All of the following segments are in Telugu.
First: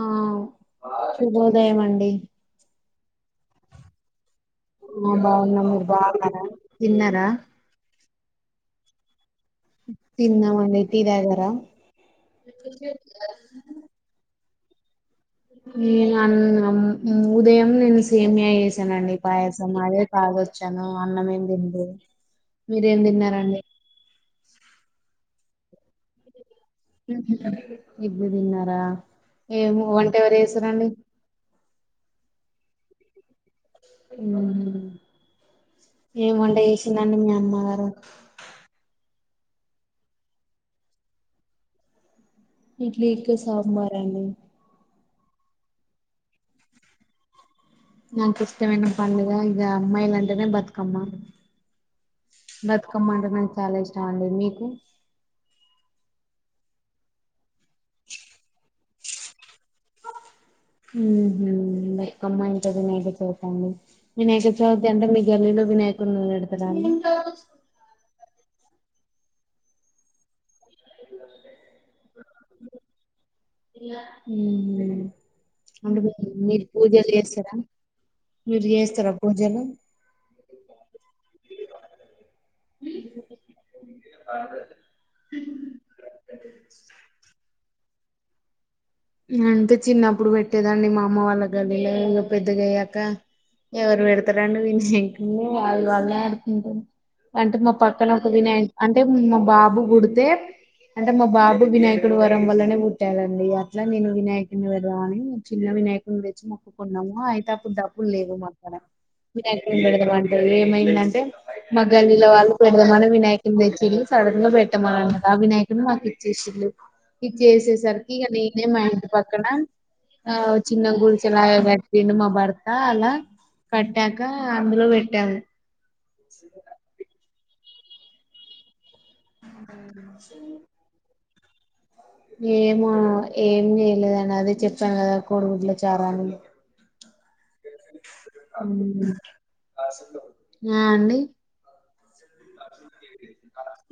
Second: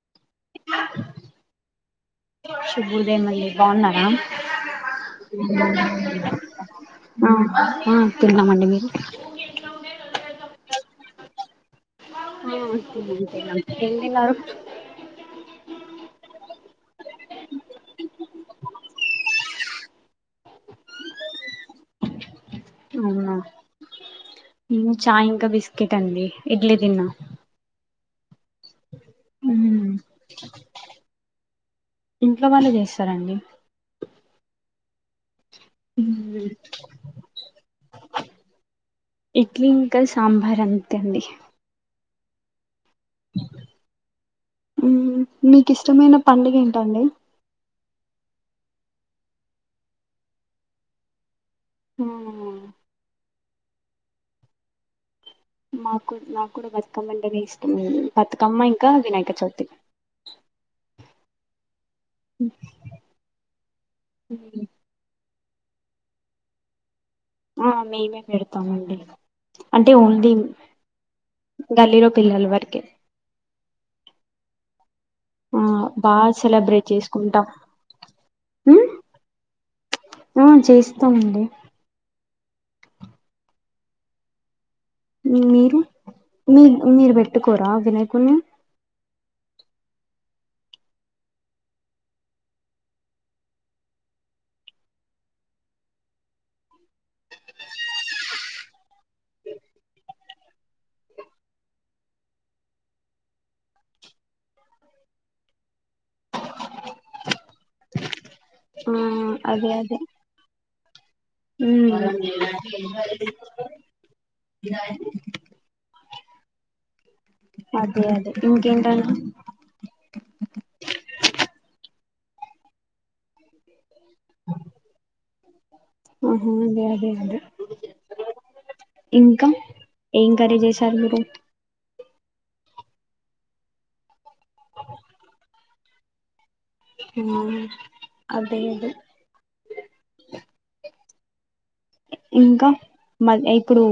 ఆ శుభోదయం అండి కుబూల్ దేమయే బాగున్నార ఆ బాగున్నాం మీరు బాగున్నారా తిన్నారా ఆ ఆ తిన్నమండీ మీరు టి దాగారా ఎంతిన్నారు. నేను అన్న ఉదయం నేను సేమియా చేసానండి పాయసం అదే తాగొచ్చాను అన్నమేం తినలే మీరేం తిన్నారండి ఇ చాయ్ ఇంకా బిస్కెట్ అండి ఇడ్లీ తిన్నా ఇడ్లి తిన్నారా ఏమో మ్మ్. వంట ఎవరు చేసారండి ఇంట్లో వాళ్ళు చేస్తారండి ఉ ఏ మ్మ్. వంట చేసిందండి మీ అమ్మగారు ఇడ్లీ ఇంకా సాంబార్ అంతే అండి ఇడ్లీకి సాబమార్ అండి మ్మ్. మీకు ఇష్టమైన పండుగ ఏంటండి నాకు ఇష్టమైన పండుగ ఇక అమ్మాయిలాంటేనే బతుకమ్మ ఆ బతుకమ్మ అండనీట్ చాలా ఇష్టం అండి మీకు మాకు నాకు బతుకమ్మ అంటేనే ఇష్టం బతుకమ్మ ఇంకా వినాయక చవితి ఉ అమ్మా ఉంటేనే వినాయక చవితి అండి వినయకచవితి అంటే మీ గల్లీలో వినాయకుడిని వ పెడతార అండి ఆ మేమే పెడతామండి అంటే ఓన్లీ గల్లీలో పిల్లల వరకే ఆ అంటే బాగా మీరు సెలబ్రేట్ పూజలు చేసుకుంటాం చేస్తారా మీరు ఉమ్ చేస్తారా పూజలు ఆ చేస్తామండి అదేే మీరు మీ మీరు పెట్టుకోరా దినైకున్ని అంటే చిన్నప్పుడు పెట్టేదండి మా అమ్మ వాళ్ళ గలీలో ఇ పెద్దగా అయ్యాక ఎవరు పెడతారండి వినాయకుడిని వాళ్ళ వాళ్ళ ఆడుకుంటాారు అంటే మా పక్కన ఒక వినాయ అంటే మా బాబు గుుడితే అంటే మా బాబు వినాయకుడు వరం వల్లనే పుట్టాలండి అట్లా నేను వినాయకుడిని వెళ్దామని చిన్న వినాయకుని వచ్చి మక్కుకున్నాము అయితే అప్పుడు డబ్బులు లేవు మా ఆ అదే వినాయకుని అదే పెడదామంటారు ఏమైందంటే మా ఉమ్, గల్లీలో వాళ్ళు పెడదామని వినాయకుని తెచ్చిండు సడన్ గా పెట్టమని అన్నమాట ఆ వినాయకుని మాకు ఇచ్చేసిళు అదే ఇచ్చేసేసరికి అదే అది మా ఇంటి ఇంకేంటండి పక్కన ఆ చిన్న గుడిచలాకట్టి దిన్ని మా బర్తా అలా కట్టాక అందులో పెట్టాము ఆహా అదే అదే అదే ఇంకా ఏం కర్రీ చేసారు మీరు ఏమా ఏం చేయలేద అదే చెప్పాను కదా కోడిగుడ్ల చారాను ఉమ్ ఆ అండి ఇంకా మ ఇప్పుడు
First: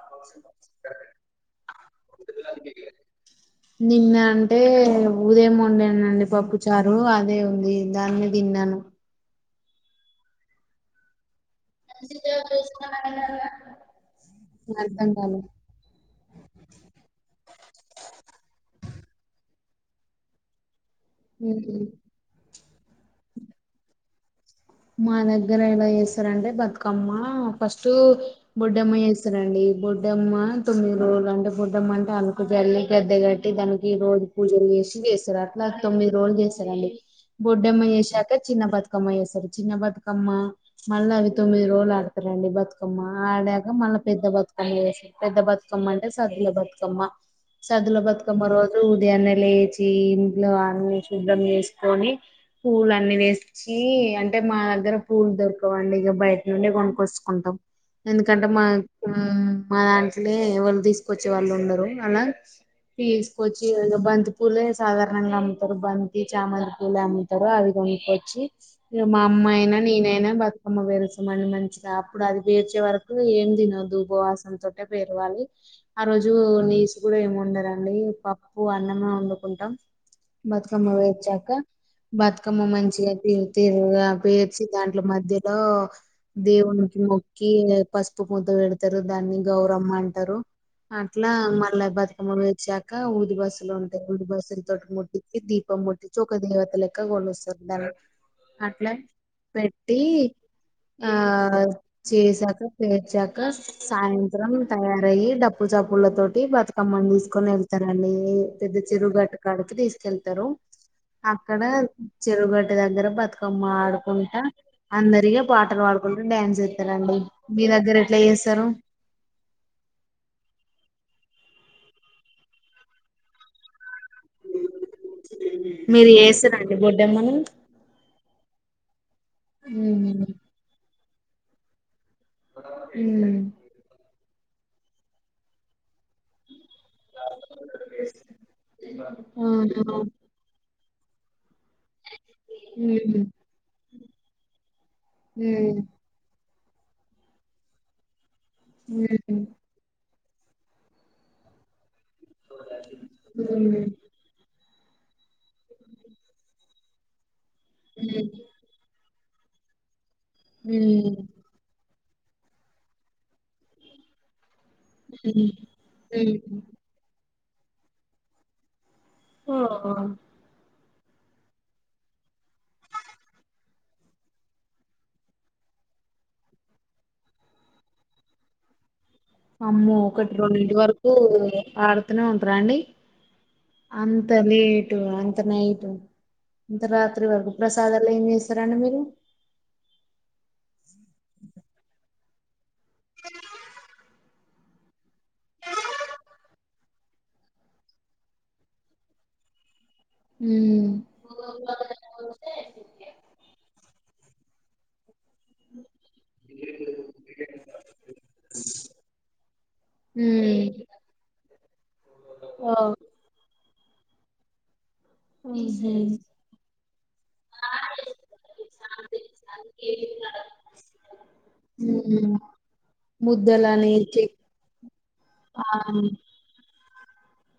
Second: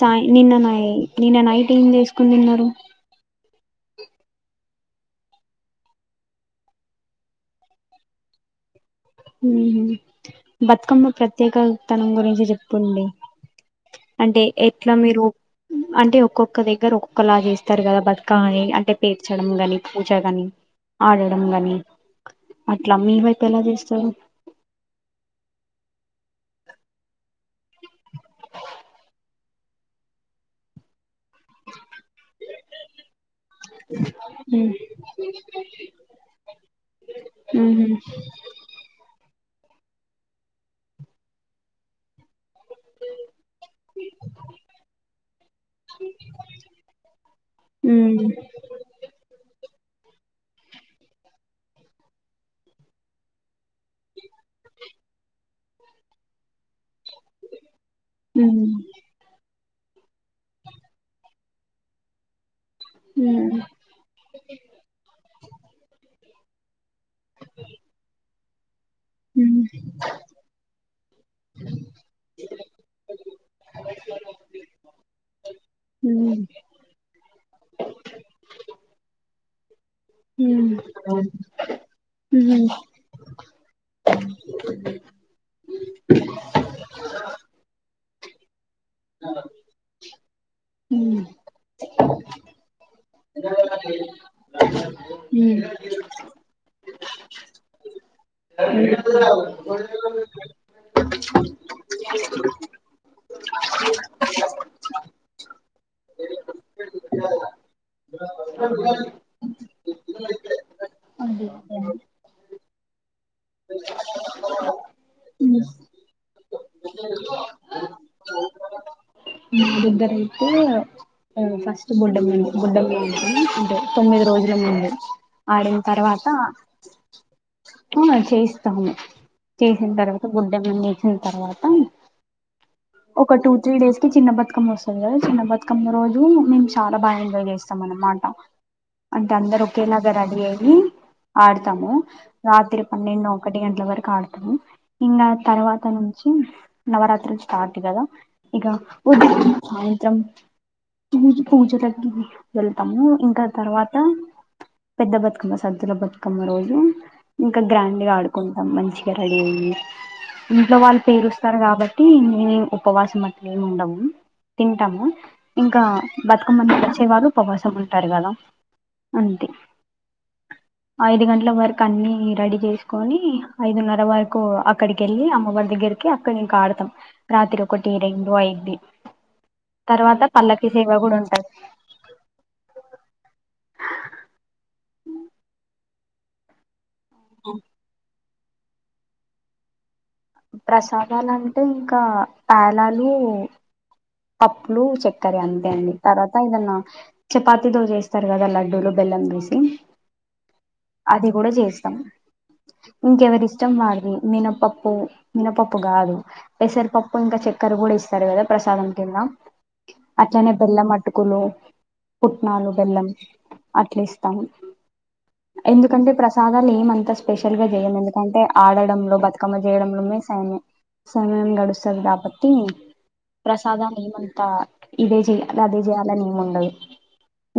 సాయ్ నిన్న నై నిన్న నైట్ ఏం చేస్కొని తిన్నారు నిన్న అంటే ఉదయం వండేనండి పప్పు చారు అదే ఉంది దాన్ని తిన్నాను హ్మ్మ్ బతుకమ్మ ప్ర త్యేకతనం గురించి చెప్పండి అంటే ఎట్లా అర్థం మీరు కాలే అంటే ఒక్కొక్క దగ్గర ఒక్కొక్కలా చేస్తారు కదా బతుకమ్మని అంటే పేర్చడం గాని పూజ గాని ఆడడం గాని ఉమ్. అట్లా మీ వైపెలా చేస్ తరు మా దగ్గర ఎలా చేస్తారంటే బతుకమ్మ ఫస్ట్టు బొడ్డమ్మ చేస్తారూ అండి బొడ్డమ్ తొమ్మిది రోజులు అంటే బొడ్డమ్మ అంటే ఆళ్ళకు జల్లి గడ్డ కట్టి దానికి రోజు పూజలు ఉమ్ చేసి చేస్తారు అట్లా తొమ్మిది రోజులు చేస్తారండి బొడ్డమ్మ ఉమ్హు, చేసాక చిన్న బతుకమ్మ చేస్తారు చిన్న బతుకమ్మ మళ్ళ అవి తొమ్మిది రోజల రండి బతుకమ్మ ఆడాక మళ్ళ పెద్ద బతుకమ్మ చేసి పెద్ద బతుకమ్మ అంటే సద్దుల బతుకమ్మ సద్దుల ఉమ్ బతుకమ్మ రోజు ఉదయాన్న లేచి చి ఇంట్లో అన్న శుద్ద్రం చేసుకొని పూలన్నీ వేస్ చీ అం టే మా దగ్గర పూల్ దొరక కవండి ఇక బయట నుండి కొనుక్ కోసుకుంటాం ఎందుకంటే మా ఉమ్ మ్మ్ మా దాంట్నే ఎవళ్ళు తీసుకొచ్చే వాళ్ళుండరు అలా ఉమ్ తీసుకొచ్చి బంతి పూలే సాధారణంగా అమ్ముతారు బం చామంతి పూలు అమ్ముతారు అవి కొనుకొచ్చి మా ఉమ్ అమ్మ ఉమ్ అయినా నేనైనా బతుకమ్మ పేరుస్తామండి మంచిగా అప్పుడు అది పేర్చే వరకు ఏం తినదు ఉపవాసం తోటే పేరవాలి ఆ రోజు నీస్ కూడా ఏమి వండరండి పప్పు అన్నమే ఉం ఉంటాం బతుకమ్మ ఉమ్ పేచ్చాక బతుకమ్మ మంచించిగాది తీరుగా పేర్చి దాంట్ల మధ్యలో దేవునికి మొక్కి పసు పు ముద్ద అందరూ దాన్ని గౌరమ్మా అంటారు ఉమ్ ఉమ్ అట్లా మళ్ళ బతుకమ్మ పేర్చి ఇంకా ఊది బస్సులు ఉంటాయి ఊది బస్సుల తో ముట్టించి ఉమ్. దీపం ముట్టించి ఒక దేవతల లెక్క సంద దగ్గర ఆ చేసాక పేర్చాక సాయంత్రం తయారయి డప్పు చప్పుల తోటి బతుకమ్మని తీసుకొని వెళ్తారండి పెద్ద చెరుగట్టు కాడికి తీసుకెళ్తారు అదే. అక్కడ చెరుగట్టు దగ్గర బతు బతుకమ్మ ఆడుకుంటా అందరిగా ఉమ్. పాటలు పాడుకుంటూ డ్యాన్స్ చేస్తారండి మీ దగ్గర ఎట్లా చేస్తారు అరుద్దర ఇతే ఫస్ట్ బోడ్డామ్మా బోడ్డామ్మా చేసుకొని తొమ్మిది రోజుల ముందు ఆడిన మీరు తర్వాత చేస్తారండి బొడ్డెమ్మని చేసి తా చేసిన ఉమ్ తర్వాత బొడ్డెమ్మను అయిపోయిన తర్వాత ఒక ఉమ్. టూ త్రీ డేస్ కి చిన్న బతుకమ్మ బతుకమ్మ వస్తాది కదా చిన్న బతుకమ్మ రోజు మేము చాలా బాగా ఎంజాయ్ చేస్తాం అన్మాట అంటే అందరు ఆహా ఒకేలాగా రెడీ అయ్యి ఆ ఆడతాము రాత్రి ఉమ్ ఉమ్ పన్నెండు ఒకటి గంటల వరకు ఆడుతాము ఇంకా ఉమ్ తర్వాత నుంచి నవరాత్రి స్టార్ట్ కదా ఇక ఉమ్ ఉదయం సాయంత్రం త ప పోచలా వెళ్తాము ఇంకా ఉమ్ తర్వాత పెద్ద బతుకమ్మ సర్దుల బతుకమ్మ రోజు ఇంకా గ్రాండ్ గా ఆడుకుంటాం మంచిగా అ ఇంట్లో వాళ్ళు ఉమ్ పేరుస్తారు కాబట్టి టి ఇ ఉపవాసం అట్లా ఏమి ఉండము తింటాము ఉమ్ ఆ ఉమ్ బతుకమ్మను వచ్చే వారం అఅందరూ ఉపవాసమ ఉంటారు కదా అంతే ఆ ఐదు గంటల వరకు అన్ని రెడీ చేసుకొని ఐదున్నర వరకు అక్కడికి వెళ్ళి అమ్మవారి దగ్గరికి అక్కడ ఇంకా ఆడతాం రాత్రి ఒకటి రెండు అయ్యింది అమ్మో ఒకటి రెండింటి వరకు ఉంటది ఆడుతూనే ఉంటారు అండి అంతలి అంతనే [inaudible] రాత్రి వరకు ప్రసాధాలు ఏం జేస్ చిత్తరన్నం మీరు ప్రసాదాలంటే ఇంకా ప్యాలల్ లు పప్పులు చక్కరి అంతే అండి తర్వాత ఏదన్నా చపాతీతో చేస్తారు కదా లడ్డూలు బెల్లం వేసి ఉమ్. అది గుడా జేస్తాం ఇంక్ ఎవరిష్టం వారిది మినప్పప్ పు మినపప్పు గాదు పెసరిపప్పు ఇంకా చక్కెర గుడ ఎస్తారు. కదా ప్రసాదం కింద అట్లనే ఉమ్. బెల్లం అటుకులు పుట్నాలు ఓ, బెల్లం. అట్లే ఇస్తాము ఉహు. ఎందుకంటే ప్రసాదాలు ఏమంత స్పెషల్ గా జేయ్యం. ఎందుకంటే ఆడడంలో బతుకమ్మ చేయడంలోనేే సైన్య సమయం గడుస్తది. ఉమ్. కాబట్టి ముద్దలని ప్రసాదాలు చెక్ ఏమంతా ఇదే చెయాలి ఆ, అదే చేయ్యాలని ఏమి ఉండదు.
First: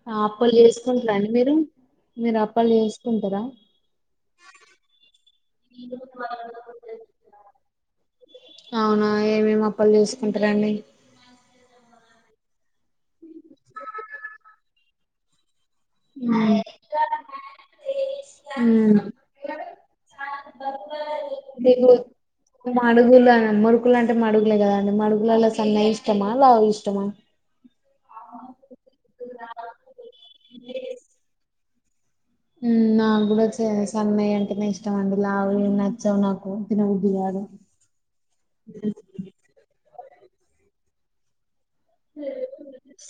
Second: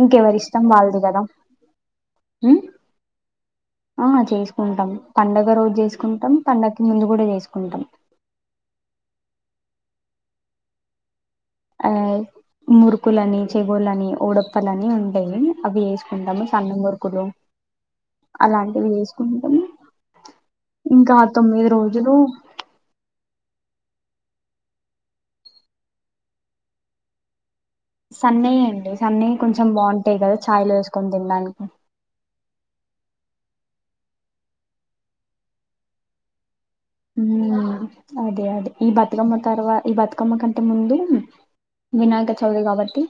ఇంకెవరి అప్పలు ఇష్టం వాళ్ళది కదా చేసుకుంటారండి మీరు మీరు అప్ ఆ చేసుకుంటాం పండుగ రోజు జేసుకుంటాం పండక్కి ముందు గుడా జేసుకుంటాం లేసుకుంటరా అండి ఆవ్ మురుకులని చెగుల్లులని ఉడప్పలని ఉంటాయి అవి ఏసుకుంటాము సన్నం మురుకులు అలాంటివి వేసుకుంటము ఇంకా తొమ్మిది దిండు రోజులు మడుగుల మొరుగ్ మడుగులు అంటే మడుగులే కదా అండి మడుగులలో సన్న ఇష్టమా లావు ఇష్టమా సన్నయె అండి సన్నయె కొంచం బాంటై కదా చాయ్లో ఏసుకొని తిన్డానికి ఉమ్ నా గుడా సా సన్నయె అంటేనే ఇష్టం అండి లావువి నచ్చవు నాకు తినబుద్ధి కాదు ఉమ్ అదే అదే ఈ బతుకమ్మ తరవా ఈ బతు క్కమ్మ కంటే ముందు వినాయక చవితి కాబట్టి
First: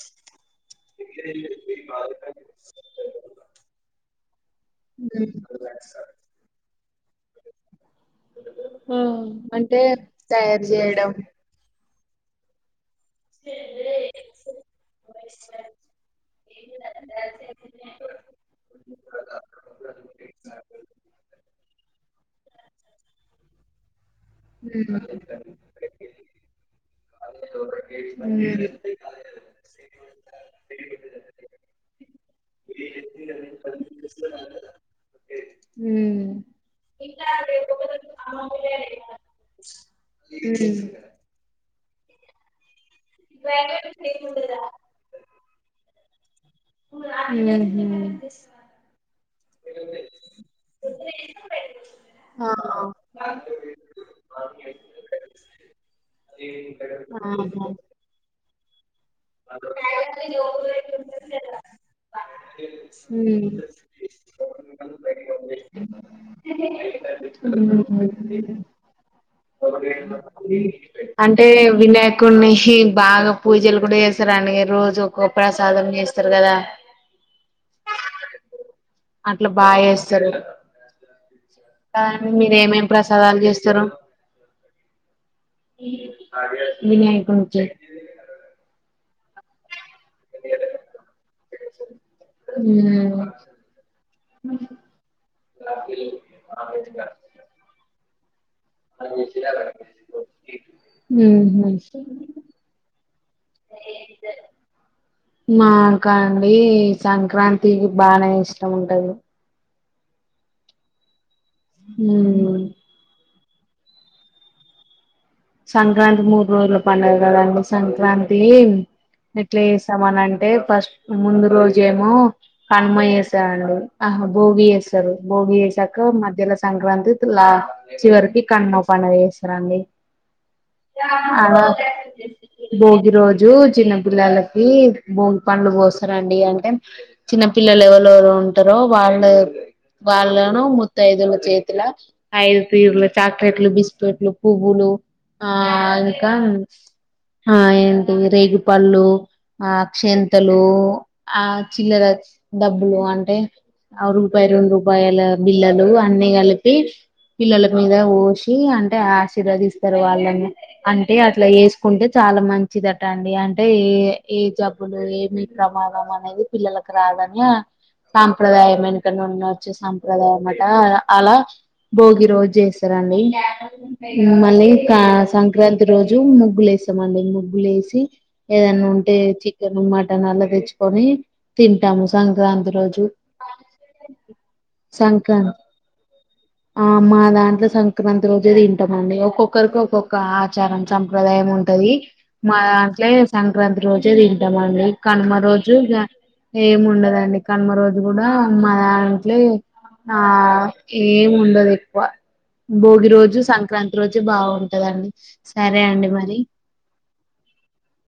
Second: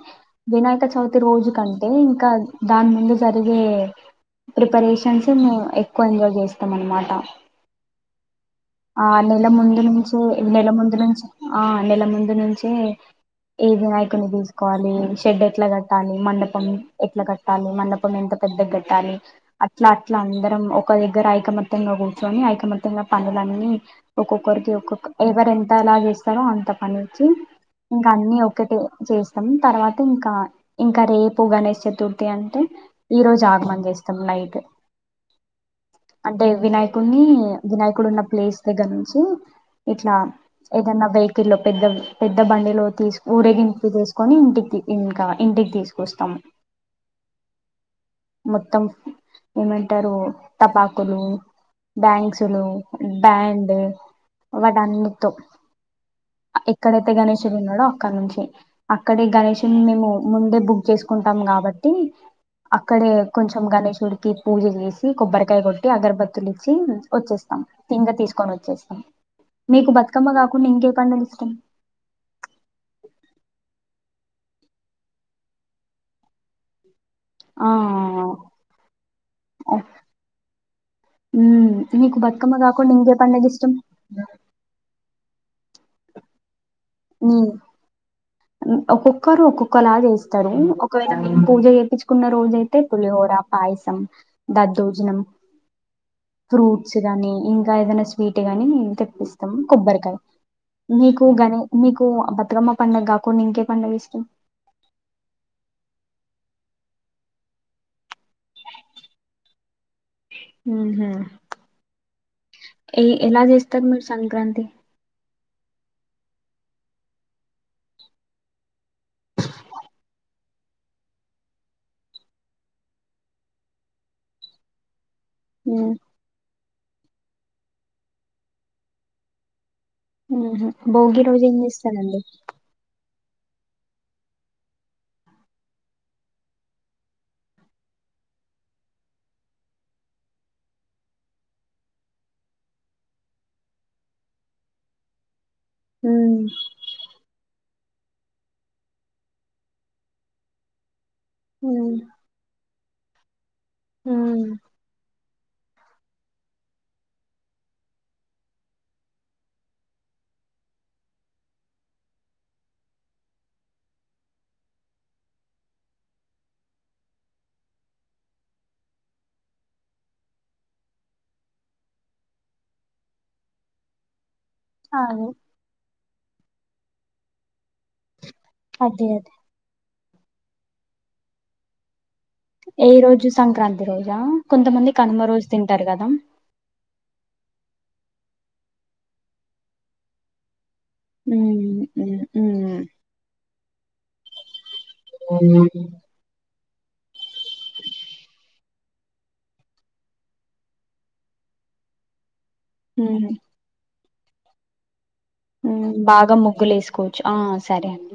వినాయక చవితి రోజు కంటే ఇంకా దాని ముందు జరిగే ప్రిపరేషన్స్ మేము ఎక్కువ ఎంజాయ్ చేస్తాం అనమాట. ఆ నెల అంటే ముందు నుంచే తయారు నెల ముందు చేయడం నుంచి ఆ నెల ముందు నుంచే ఏ వినాయకుని తీసుకోవాలి షెడ్ ఎట్ల కట్టాలి. మండపం ఎట్ల కట్టాలి మండపం ఎంత పెద్దగ్ కట్టాలి. అట్లా అట్లా అందరం ఒక దగ్గర ఐకమత్యంగా కూర్చొని ఐకమత్యంగా పని. అని ఒక్కొక్కరికి ఉమ్ ఒక్కొక్క ఎవరు ఎంత ఎలా చేస్తారో అంత పనిచ్చి ఇంకా అన్ని ఒకటి చేస్తాం. తర్వాత ఇంకా ఇంకా రేపు గణేష్ చతుర్థి అంటే ఈ రోజు ఆగమం చేస్తాం నైట్ ఉమ్ అంటే వినాయకుడిని వినాయక్ ఆ ప్లేస్ దగ్గర నుంచి ఇట్ల ఏదన్న ఉమ్. వేకిల్లో పెద్దవి పెద్ద బండిలో తీస్ ఊరేగింపు తీసుకొని ఇంటికి ఇంకా ఇంటికి తీస్ కోస్తాం ఆ మొత్తం ఏమంటారు టపాకులు బ్యాంగ్సులు ఆహా బ్యాండ్ వాటి అన్నితో ఎక్కడైతే గణషడు ఉన్నాడో అక్కడ నుంచి అక్కడి గణేషుడిని మేము ముందే బుక్ చేసుకుంటాం కాబట్టి అక్కడే హ్మ్ కొంచెం గణేషుడికి పూజ చేసి కొబ్బరికాయ కొట్టి అగరబత్తులు ఇచ్చి వచ్చేస్తాం ఇంగ తీసుకొని వచ్చేస్తాం మీకు బతుకమ్మ కాకుండా ఇంకే పండుగ అంటే ఇష్టం వినాయకుడిని హి బాగా పూజలు గుడ్డెస్ రోజు ఒక ప్రసాదం చేస్తారు కదా ఆ అట్లా బాగా చేస్తారు ఉమ్ మీకు కాదండి బతుకమ్మ మీరు ఏమేం కాకుండా ఇంకే ప్రసాదాలు పండగ ఇష్టం అడి నీ వినాయకుడిని చేయి ఒక్కొక్కరు ఒక్కొక్క ఒకలా చేస్తారు ఒకవేళ పూజ చేపిచుకున్న రోజ అయితే హ్మ్ పులిహోర పాయసం దద్దోజనం ఫ్రూట్స్ గానీ ఇంకా ఏదైనా స్వీట్ గాని తెప్పిస్తాం కొబ్బరికాయ మీకుగానీ ఉహు మీకు బతుకమ్మ పండుగ కాకుండా ఇంకే పండుగ ఇష్టం ఈ సంక్రాంతికి బానే ఇష్టం ఉంటది ఉహూ ఉమ్ ఏ ఎలా చేస్ ఉత్తర్ మీ సంక్రాంతి సంక్రాంతి మూడు రోజుల పండగ కదండి సంక్రాంతి ఎట్లా చేస్తామని అంటే ఫస్ట్ ముందు రోజు ఏమో కనుమ వేశాండు ఆహా భోగి వేసారు బోగి మ్మ్ వేశాక మధ్యలా సంక్రాంతి తలా చివరికి కనుమ పండుగ చేస్తారండి ఉహు భోగి రోజు ఏం చేస్తారండి జు చిన్న పిల్లలకి భోగి పండ్లు పోస్తారంండి అంటే చిన్న పిల్లలు ఎవలు ఎవరు ఉంటరో వాళ్ళ వాళ్ళను మత్తఅయిదుల చేతిల ఐదు తీరులు చాక్లెట్ లు బిస్కెట్లు పువ్వులు ఆ అందుకా మ్మ్ ఆ ఏంటి రేగుపళ్ళు అక్షింతలు ఆ మ్మ్ చిల్లర డబ్బులు అంటే అ రూపాయ మ్మ్ రెండు రూపాయల బిల్లలు అన్ని కలిపి పిల్లల మీద పోసి అంటే ఆశీర్వాదిస్త వాళ్ళని అంటే అట్లా వేసుకుంటే చాలా మంచిదిట అండి. అంటే ఏ ఏ జబ్బులు ఏమి ప్రమాదం అనేది పిల్లలకు రాదని సాంప్రదాయం వెనకనే ఉండొచ్చు సాంప్రదాయం అమాట అలా భోగి రోజు చేస్తారండి మళ్ళీ. అదే సంక్రాంతి రోజు ముగ్గులే వస్తామం ముగ్గులేే ఏదన్నా అదే ఉంటే అదే చికెన్ మ తెచ్చుకొని తింటాము. ఏ రోజు సంక్రాంతి రోజా కొంతమంది కనుమ రోజు సంక్రాంతి తింటారు కదా ఆ మా దాంట్లో సంక్రాంతి రోజే తింటామండి ఒక్కొక్క ఒకక్కరికి ఒక్కొక్క ఆచారం ఉమ్ సంప్రదాయం ఉంటది. ఉమ్ మా దాంట్లో సంక్రాంతి రోజే తింటాం అండి. కడమ ఉమ్ రోజుగా ఏమిండదండి. కనుమ రోజు కూడా మా దాంట్లే ఆ ఏమి ఉండదు ఎక్కువ. భోగి ఉమ్ రోజు సంక్రాంతి మ బాగుంటదండి సరే అండి బాగా మరి ముొగ్గులు వేసుకోవచ్చు ఆ సరే అండి